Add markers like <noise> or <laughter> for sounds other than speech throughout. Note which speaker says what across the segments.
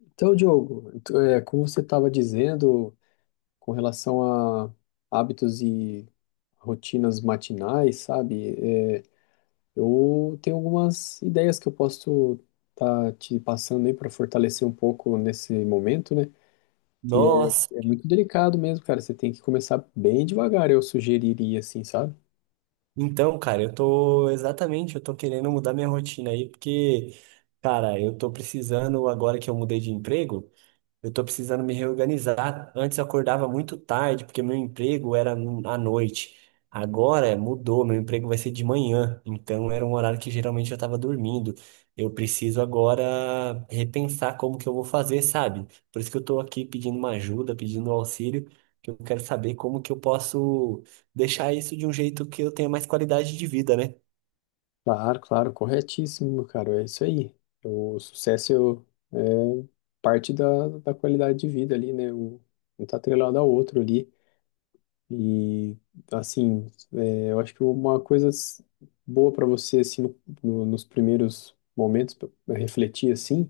Speaker 1: Então, Diogo, como você estava dizendo com relação a hábitos e rotinas matinais, sabe? Eu tenho algumas ideias que eu posso estar te passando aí para fortalecer um pouco nesse momento, né? Que é,
Speaker 2: Nossa,
Speaker 1: é muito delicado mesmo, cara. Você tem que começar bem devagar, eu sugeriria, assim, sabe?
Speaker 2: então, cara, eu tô querendo mudar minha rotina aí, porque, cara, eu tô precisando, agora que eu mudei de emprego, eu tô precisando me reorganizar. Antes eu acordava muito tarde, porque meu emprego era à noite. Agora mudou, meu emprego vai ser de manhã. Então era um horário que geralmente eu tava dormindo. Eu preciso agora repensar como que eu vou fazer, sabe? Por isso que eu tô aqui pedindo uma ajuda, pedindo um auxílio, que eu quero saber como que eu posso deixar isso de um jeito que eu tenha mais qualidade de vida, né?
Speaker 1: Claro, claro, corretíssimo, cara. É isso aí. O sucesso é parte da qualidade de vida ali, né? Um tá atrelado ao outro ali. E, assim, é, eu acho que uma coisa boa para você, assim, nos primeiros momentos, pra refletir, assim,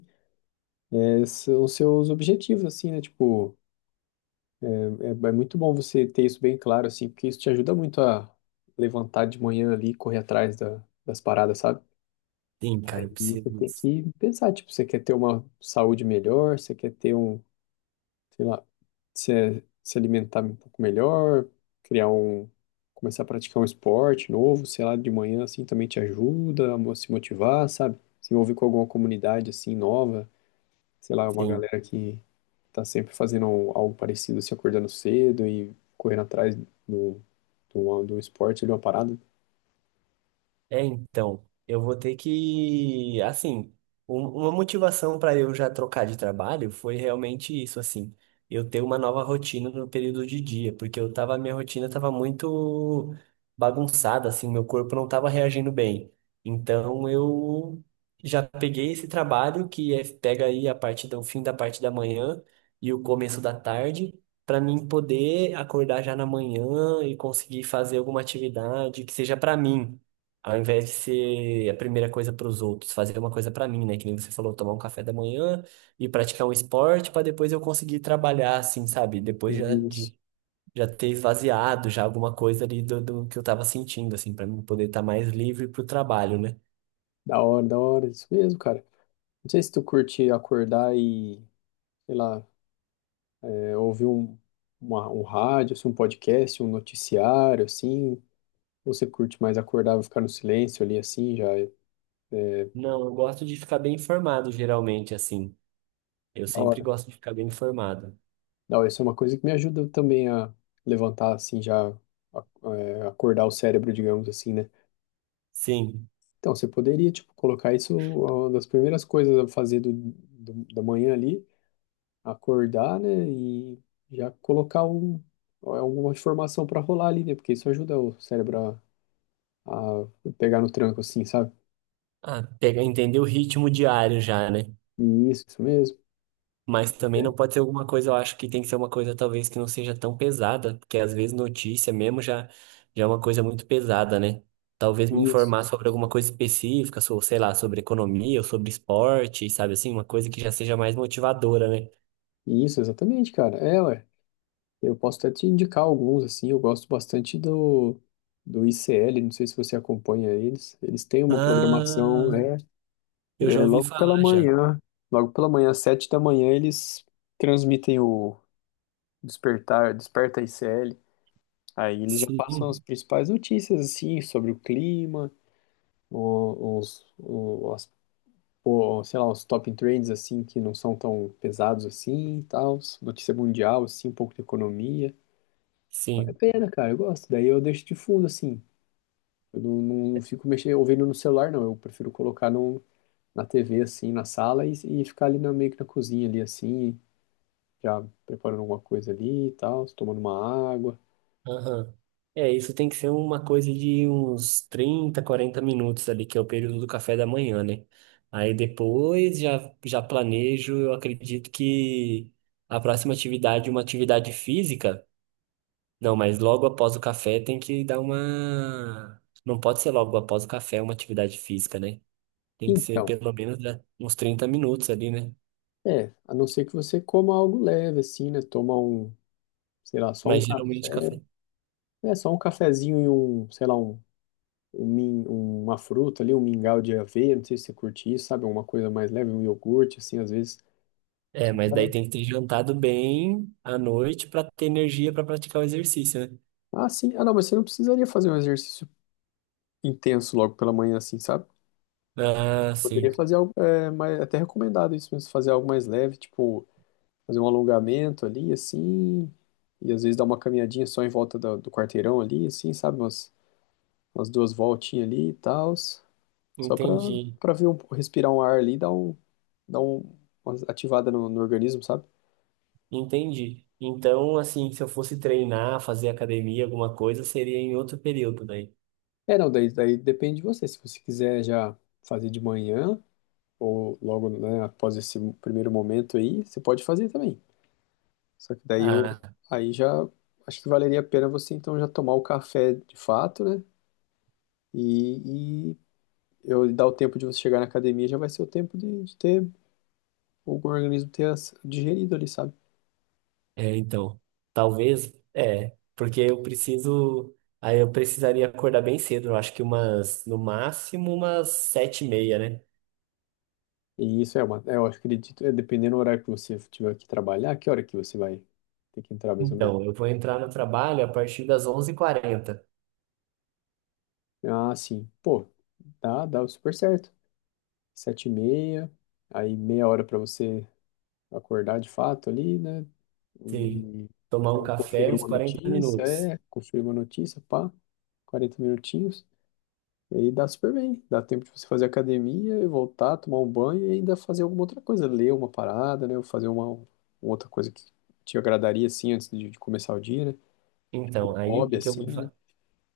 Speaker 1: é, são os seus objetivos, assim, né? Tipo, é, é muito bom você ter isso bem claro, assim, porque isso te ajuda muito a levantar de manhã ali e correr atrás das paradas, sabe?
Speaker 2: Sim, cara, eu
Speaker 1: E você tem
Speaker 2: preciso.
Speaker 1: que pensar, tipo, você quer ter uma saúde melhor, você quer ter um, sei lá, se alimentar um pouco melhor, criar um, começar a praticar um esporte novo, sei lá, de manhã assim também te ajuda a se motivar, sabe? Se envolver com alguma comunidade assim nova, sei lá, uma
Speaker 2: Sim.
Speaker 1: galera que tá sempre fazendo algo parecido, se acordando cedo e correndo atrás do, do esporte, de uma parada.
Speaker 2: É, então, eu vou ter que, assim, uma motivação para eu já trocar de trabalho foi realmente isso, assim, eu ter uma nova rotina no período de dia, porque minha rotina tava muito bagunçada, assim, meu corpo não tava reagindo bem. Então, eu já peguei esse trabalho que é, pega aí a parte do o fim da parte da manhã e o começo da tarde. Para mim poder acordar já na manhã e conseguir fazer alguma atividade que seja para mim, ao invés de ser a primeira coisa para os outros, fazer uma coisa para mim, né? Que nem você falou, tomar um café da manhã e praticar um esporte para depois eu conseguir trabalhar, assim, sabe? Depois já
Speaker 1: Isso,
Speaker 2: de já ter esvaziado já alguma coisa ali do, do que eu tava sentindo, assim, para mim poder estar mais livre para o trabalho, né?
Speaker 1: da hora, isso mesmo, cara. Não sei se tu curte acordar e sei lá, é, ouvir um, um rádio, assim, um podcast, um noticiário, assim, ou você curte mais acordar e ficar no silêncio ali, assim, já é
Speaker 2: Não, eu gosto de ficar bem informado, geralmente, assim. Eu
Speaker 1: da
Speaker 2: sempre
Speaker 1: hora.
Speaker 2: gosto de ficar bem informado.
Speaker 1: Da hora, isso é uma coisa que me ajuda também a levantar, assim, já acordar o cérebro, digamos assim, né?
Speaker 2: Sim.
Speaker 1: Então, você poderia, tipo, colocar isso uma das primeiras coisas a fazer da manhã ali, acordar, né, e já colocar um, alguma informação para rolar ali, né? Porque isso ajuda o cérebro a pegar no tranco assim, sabe?
Speaker 2: Ah, pega, entender o ritmo diário já, né?
Speaker 1: Isso mesmo.
Speaker 2: Mas também não pode ser alguma coisa, eu acho que tem que ser uma coisa talvez que não seja tão pesada, porque às vezes notícia mesmo já, já é uma coisa muito pesada, né? Talvez me
Speaker 1: Isso.
Speaker 2: informar sobre alguma coisa específica, sei lá, sobre economia ou sobre esporte, sabe assim, uma coisa que já seja mais motivadora, né?
Speaker 1: Isso, exatamente, cara. É, ué. Eu posso até te indicar alguns, assim. Eu gosto bastante do ICL, não sei se você acompanha eles. Eles têm uma programação,
Speaker 2: Ah, eu já
Speaker 1: é
Speaker 2: ouvi
Speaker 1: logo pela
Speaker 2: falar já.
Speaker 1: manhã. Logo pela manhã, às 7h da manhã, eles transmitem o Despertar, Desperta ICL. Aí eles já passam as
Speaker 2: Sim,
Speaker 1: principais notícias, assim, sobre o clima, o, os, o- pô, sei lá, os top trends assim que não são tão pesados assim e tal, notícia mundial assim, um pouco de economia. Vale a
Speaker 2: sim.
Speaker 1: pena, cara, eu gosto. Daí eu deixo de fundo assim. Eu não, não, não fico mexendo, ouvindo no celular, não. Eu prefiro colocar no, na TV assim, na sala e ficar ali na, meio que na cozinha ali assim, já preparando alguma coisa ali e tal, tomando uma água.
Speaker 2: Aham. É, isso tem que ser uma coisa de uns 30 40 minutos ali, que é o período do café da manhã, né? Aí depois já planejo, eu acredito que a próxima atividade, uma atividade física. Não, mas logo após o café tem que dar uma. Não pode ser logo após o café uma atividade física, né? Tem que ser
Speaker 1: Então,
Speaker 2: pelo menos né, uns 30 minutos ali, né?
Speaker 1: a não ser que você coma algo leve assim, né? Toma um, sei lá, só um
Speaker 2: Mas
Speaker 1: café.
Speaker 2: geralmente café.
Speaker 1: É, só um cafezinho e um, sei lá, uma fruta ali, um mingau de aveia, não sei se você curte isso, sabe? Alguma coisa mais leve, um iogurte, assim, às vezes.
Speaker 2: É,
Speaker 1: Só
Speaker 2: mas
Speaker 1: pra...
Speaker 2: daí tem que ter jantado bem à noite para ter energia para praticar o exercício, né?
Speaker 1: Ah, sim. Ah, não, mas você não precisaria fazer um exercício intenso logo pela manhã, assim, sabe?
Speaker 2: Ah, sim.
Speaker 1: Poderia fazer algo, é, mais, até recomendado isso mesmo, fazer algo mais leve, tipo, fazer um alongamento ali, assim, e às vezes dar uma caminhadinha só em volta do quarteirão ali, assim, sabe? Umas, umas duas voltinhas ali e tal, só pra,
Speaker 2: Entendi.
Speaker 1: pra ver um, respirar um ar ali, e dar um, uma ativada no organismo, sabe?
Speaker 2: Entendi. Então, assim, se eu fosse treinar, fazer academia, alguma coisa, seria em outro período, daí.
Speaker 1: É, não, daí depende de você. Se você quiser já fazer de manhã, ou logo, né, após esse primeiro momento aí, você pode fazer também. Só que daí eu,
Speaker 2: Ah,
Speaker 1: aí já, acho que valeria a pena você então já tomar o café de fato, né? E eu dar o tempo de você chegar na academia já vai ser o tempo de ter o organismo digerido ali, sabe?
Speaker 2: é, então. Talvez, é, porque eu preciso. Aí eu precisaria acordar bem cedo, eu acho que umas, no máximo, umas 7:30, né?
Speaker 1: E isso é uma, é, eu acredito, é dependendo do horário que você tiver que trabalhar, que hora que você vai ter que entrar mais ou menos.
Speaker 2: Então, eu vou entrar no trabalho a partir das 11:40.
Speaker 1: Ah, sim. Pô, dá super certo. 7h30, aí meia hora para você acordar de fato ali, né?
Speaker 2: Sim.
Speaker 1: E
Speaker 2: Tomar um
Speaker 1: então,
Speaker 2: café,
Speaker 1: conferir
Speaker 2: uns
Speaker 1: uma
Speaker 2: 40
Speaker 1: notícia,
Speaker 2: minutos.
Speaker 1: é, conferir uma notícia, pá, 40 minutinhos. E aí dá super bem, dá tempo de você fazer academia e voltar, tomar um banho e ainda fazer alguma outra coisa, ler uma parada, né? Ou fazer uma outra coisa que te agradaria, assim, antes de começar o dia, né? Um
Speaker 2: Então, aí o
Speaker 1: Hobby,
Speaker 2: que que eu vou
Speaker 1: assim, né?
Speaker 2: fazer?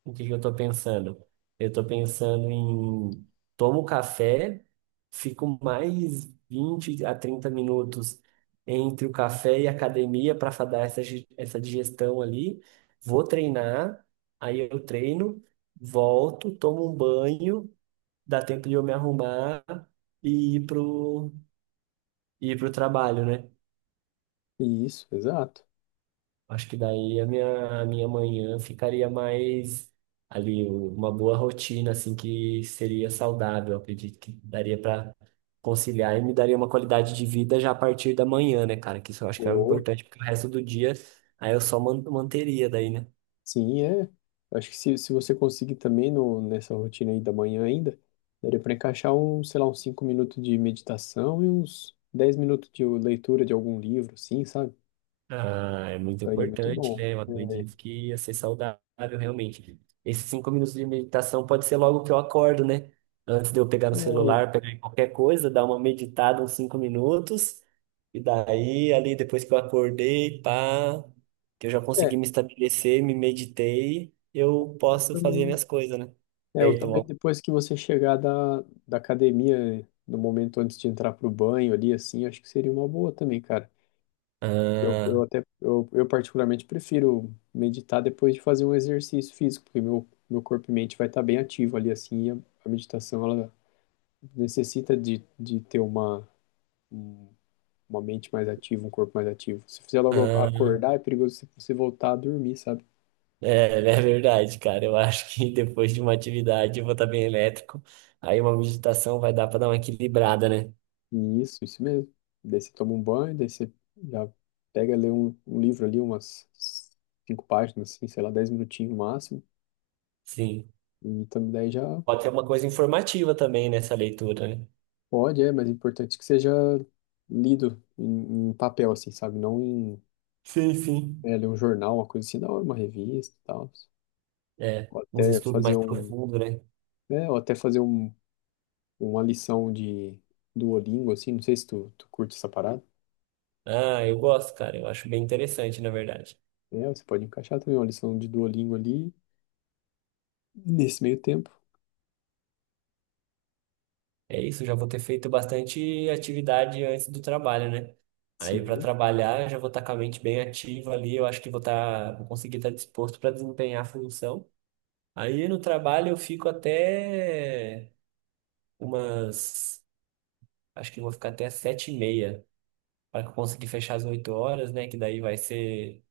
Speaker 2: O que que eu tô pensando? Eu tô pensando em tomo café, fico mais 20 a 30 minutos entre o café e a academia para dar essa digestão ali. Vou treinar, aí eu treino, volto, tomo um banho, dá tempo de eu me arrumar e ir pro trabalho, né?
Speaker 1: E isso, exato.
Speaker 2: Acho que daí a minha manhã ficaria mais ali, uma boa rotina, assim, que seria saudável. Eu acredito que daria para conciliar e me daria uma qualidade de vida já a partir da manhã, né, cara? Que isso eu acho que é importante, porque o resto do dia aí eu só manteria daí, né?
Speaker 1: Sim, é. Acho que se você conseguir também no, nessa rotina aí da manhã ainda, daria para encaixar um, sei lá, uns 5 minutos de meditação e uns 10 minutos de leitura de algum livro, assim, sabe?
Speaker 2: Ah, é muito
Speaker 1: Aí é muito
Speaker 2: importante,
Speaker 1: bom.
Speaker 2: né? Eu
Speaker 1: É,
Speaker 2: acredito que ia ser saudável, realmente. Esses 5 minutos de meditação pode ser logo que eu acordo, né? Antes de eu pegar no
Speaker 1: é,
Speaker 2: celular, pegar em qualquer coisa, dar uma meditada uns 5 minutos. E daí, ali, depois que eu acordei, pá, que eu já consegui
Speaker 1: é,
Speaker 2: me estabelecer, me meditei, eu posso fazer
Speaker 1: também.
Speaker 2: minhas coisas, né?
Speaker 1: É,
Speaker 2: E
Speaker 1: eu
Speaker 2: aí, tomar.
Speaker 1: também depois que você chegar da academia, no momento antes de entrar pro banho ali, assim, acho que seria uma boa também, cara. Eu, eu
Speaker 2: Ah,
Speaker 1: até, eu, eu particularmente prefiro meditar depois de fazer um exercício físico, porque meu corpo e mente vai estar bem ativo ali, assim, a meditação, ela necessita de ter uma, um- uma mente mais ativa, um corpo mais ativo. Se fizer logo
Speaker 2: ah.
Speaker 1: acordar, é perigoso você voltar a dormir, sabe?
Speaker 2: É, <laughs> é verdade, cara. Eu acho que depois de uma atividade eu vou estar bem elétrico. Aí uma meditação vai dar para dar uma equilibrada, né?
Speaker 1: E isso mesmo. Daí você toma um banho, daí você já pega, lê um, um livro ali, umas cinco páginas, assim, sei lá, 10 minutinhos no máximo,
Speaker 2: Sim.
Speaker 1: e também daí já
Speaker 2: Pode ser uma coisa informativa também nessa leitura, né?
Speaker 1: pode, é, mas é importante que seja lido em papel, assim, sabe? Não em,
Speaker 2: Sim, sim.
Speaker 1: é, ler um jornal, uma coisa assim, da hora, uma revista e tal.
Speaker 2: É,
Speaker 1: Ou
Speaker 2: uns
Speaker 1: até
Speaker 2: estudos
Speaker 1: fazer
Speaker 2: mais
Speaker 1: um,
Speaker 2: profundos, né?
Speaker 1: é, ou até fazer um, uma lição de Duolingo, assim, não sei se tu curte essa parada.
Speaker 2: Ah, eu gosto, cara. Eu acho bem interessante, na verdade.
Speaker 1: É, você pode encaixar também uma lição de Duolingo ali nesse meio tempo.
Speaker 2: É isso, já vou ter feito bastante atividade antes do trabalho, né? Aí para
Speaker 1: Sim,
Speaker 2: trabalhar, já vou estar com a mente bem ativa ali. Eu acho que vou estar, vou conseguir estar disposto para desempenhar a função. Aí no trabalho eu fico até umas. Acho que eu vou ficar até as 7:30 para conseguir fechar as 8 horas, né? Que daí vai ser,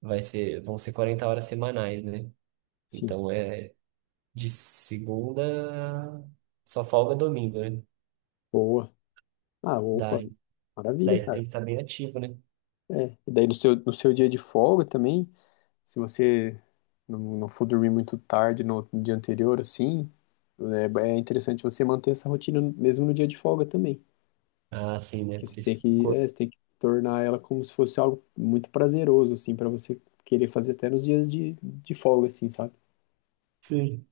Speaker 2: vai ser, vão ser 40 horas semanais, né?
Speaker 1: sim.
Speaker 2: Então é de segunda só folga domingo, né?
Speaker 1: Boa. Ah, opa,
Speaker 2: Daí,
Speaker 1: maravilha,
Speaker 2: daí
Speaker 1: cara.
Speaker 2: tem que estar bem ativo, né?
Speaker 1: É, e daí no seu dia de folga também, se você não, não for dormir muito tarde no dia anterior, assim, é interessante você manter essa rotina mesmo no dia de folga também.
Speaker 2: Ah, sim, né?
Speaker 1: Que você
Speaker 2: Porque
Speaker 1: tem
Speaker 2: se o
Speaker 1: que,
Speaker 2: corpo,
Speaker 1: é, você tem que tornar ela como se fosse algo muito prazeroso, assim, para você querer fazer até nos dias de folga, assim, sabe?
Speaker 2: sim,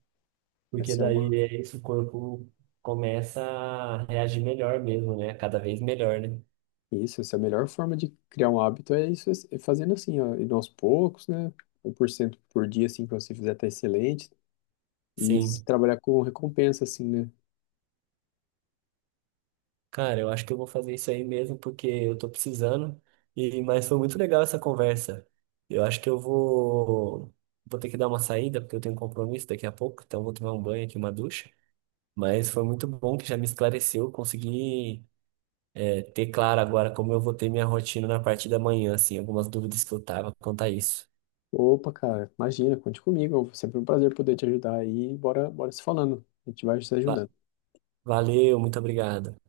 Speaker 2: porque
Speaker 1: Essa é uma,
Speaker 2: daí é isso, o corpo começa a reagir melhor mesmo, né? Cada vez melhor, né?
Speaker 1: isso, essa é a melhor forma de criar um hábito, é isso, é fazendo assim, ó, indo aos poucos, né? 1% por cento por dia, assim, que você fizer tá excelente. E se
Speaker 2: Sim.
Speaker 1: trabalhar com recompensa, assim, né?
Speaker 2: Cara, eu acho que eu vou fazer isso aí mesmo porque eu tô precisando. E mas foi muito legal essa conversa. Eu acho que eu vou ter que dar uma saída porque eu tenho um compromisso daqui a pouco, então eu vou tomar um banho aqui, uma ducha. Mas foi muito bom que já me esclareceu, consegui ter claro agora como eu vou ter minha rotina na parte da manhã, assim, algumas dúvidas que eu tava quanto a isso.
Speaker 1: Opa, cara, imagina, conte comigo. É sempre um prazer poder te ajudar aí. Bora, bora se falando. A gente vai se
Speaker 2: Va-
Speaker 1: ajudando.
Speaker 2: Valeu, muito obrigado.